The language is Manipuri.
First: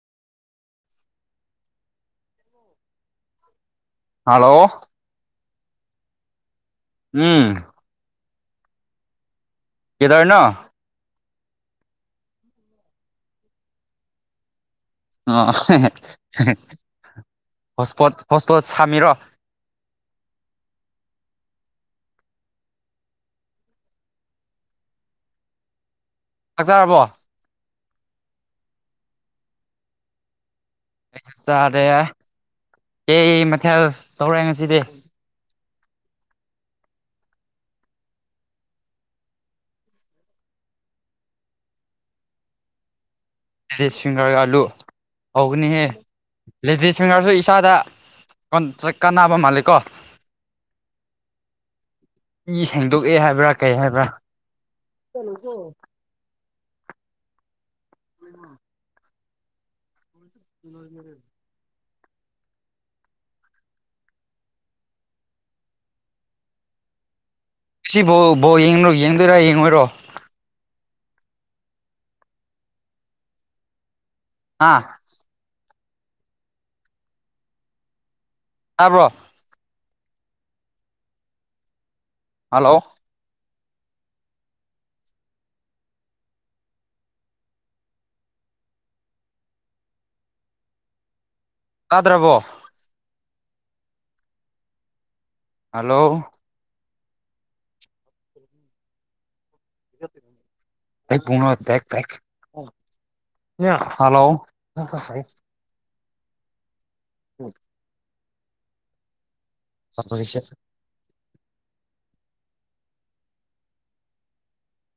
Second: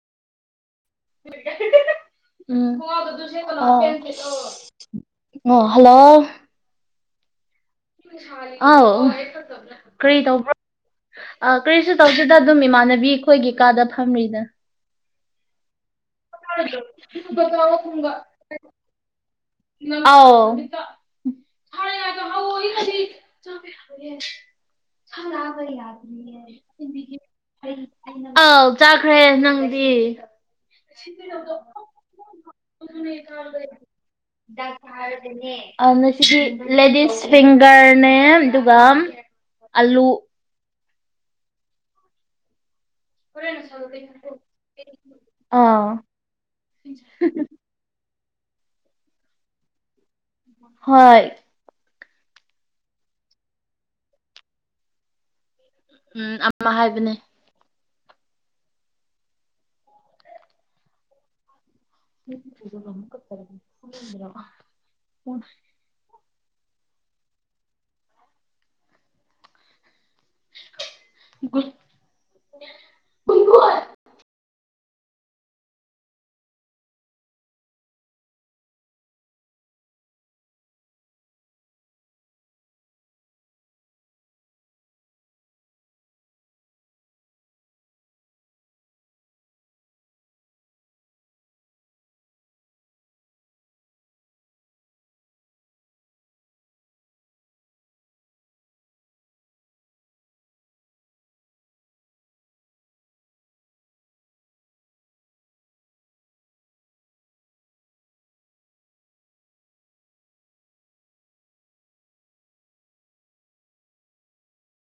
ꯍꯜꯂꯣ [unintelligible] ꯑꯣ ꯍꯜꯂꯣ ꯎꯝ [unintelligible] ꯑꯥꯎ ꯀꯔꯤ ꯀꯩꯗꯧꯔꯤꯅꯣ ꯇꯧꯕ [inaudible] ꯑ ꯀꯔꯤꯁꯨ ꯇꯧꯗ‌ꯦꯗ ꯑꯗꯨꯝ ꯏꯃꯥꯟꯅꯕꯤ ꯈꯣꯏꯒꯤ ꯀꯥꯗ ꯐꯝꯔꯤꯗꯥ ꯑ‌ꯣ ꯍꯣꯁꯄꯣꯠ ꯍꯣꯁꯄꯣꯠ ꯁꯥꯝꯃꯤꯔꯣ ꯑꯥꯎ [unintelligible] [unintelligible] ꯆꯥꯕ ꯌꯥꯔ‌ꯣꯏꯌ‌ꯦ [unintelligible] ꯌꯥꯗꯤꯌ‌ꯦ ꯆꯥꯛ ꯆꯥꯔꯕꯣ [unintelligible] ꯑꯥꯎ ꯆꯥꯈ꯭ꯔꯦ ꯅꯪꯗꯤ ꯑꯩꯁꯨ ꯆꯥꯔꯦ ꯀꯩ [unintelligible] ꯃꯊꯦꯜ ꯇꯧꯔꯦ ꯗꯥꯛ ꯉꯁꯤꯗꯤ ꯇꯥꯔꯕꯅ‌ꯦ ꯑꯝ ꯉꯁꯤꯗꯤ ꯂꯦꯗꯤꯁ ꯐꯤꯡꯒꯔꯅꯦ [unintelligible] ꯑꯗꯨꯒꯝ ꯑꯂꯨ ꯂꯦꯗꯤꯁ ꯐꯤꯡꯒꯔꯒ ꯑꯂꯨ ꯍꯧꯕꯅꯤꯍꯦ ꯑꯥ ꯂꯦꯗꯤꯁ ꯐꯤꯡꯒꯔꯁꯨ ꯏꯁꯥꯗ [unintelligible] ꯀꯥꯟꯅꯕ ꯃꯥꯜꯂꯤꯀꯣ ꯍꯣꯏ ꯏ ꯁꯦꯡꯗꯣꯛꯑꯦ ꯍꯥꯏꯕ꯭ꯔꯥ ꯀꯩ ꯍꯥꯏꯕ꯭ꯔꯥ [unintelligible] ꯎꯝ ꯑꯃ ꯍꯥꯏꯕꯅꯦ [unintelligible] [inaudible] [inaudible] ꯁꯤꯕꯨ ꯕꯣꯜ [unintelligible] ꯌꯦꯡꯗꯣꯏꯔꯥ ꯌꯦꯡꯉꯣꯏꯔꯣ [inaudible] ꯑꯥ ꯇꯥꯕ꯭ꯔꯣ ꯍꯜꯂꯣ ꯇꯥꯗ꯭ꯔꯕꯣ ꯍꯜꯂꯣ [unintelligible] ꯍꯜꯂꯣ [unintelligible] [unintelligible] [unintelligible]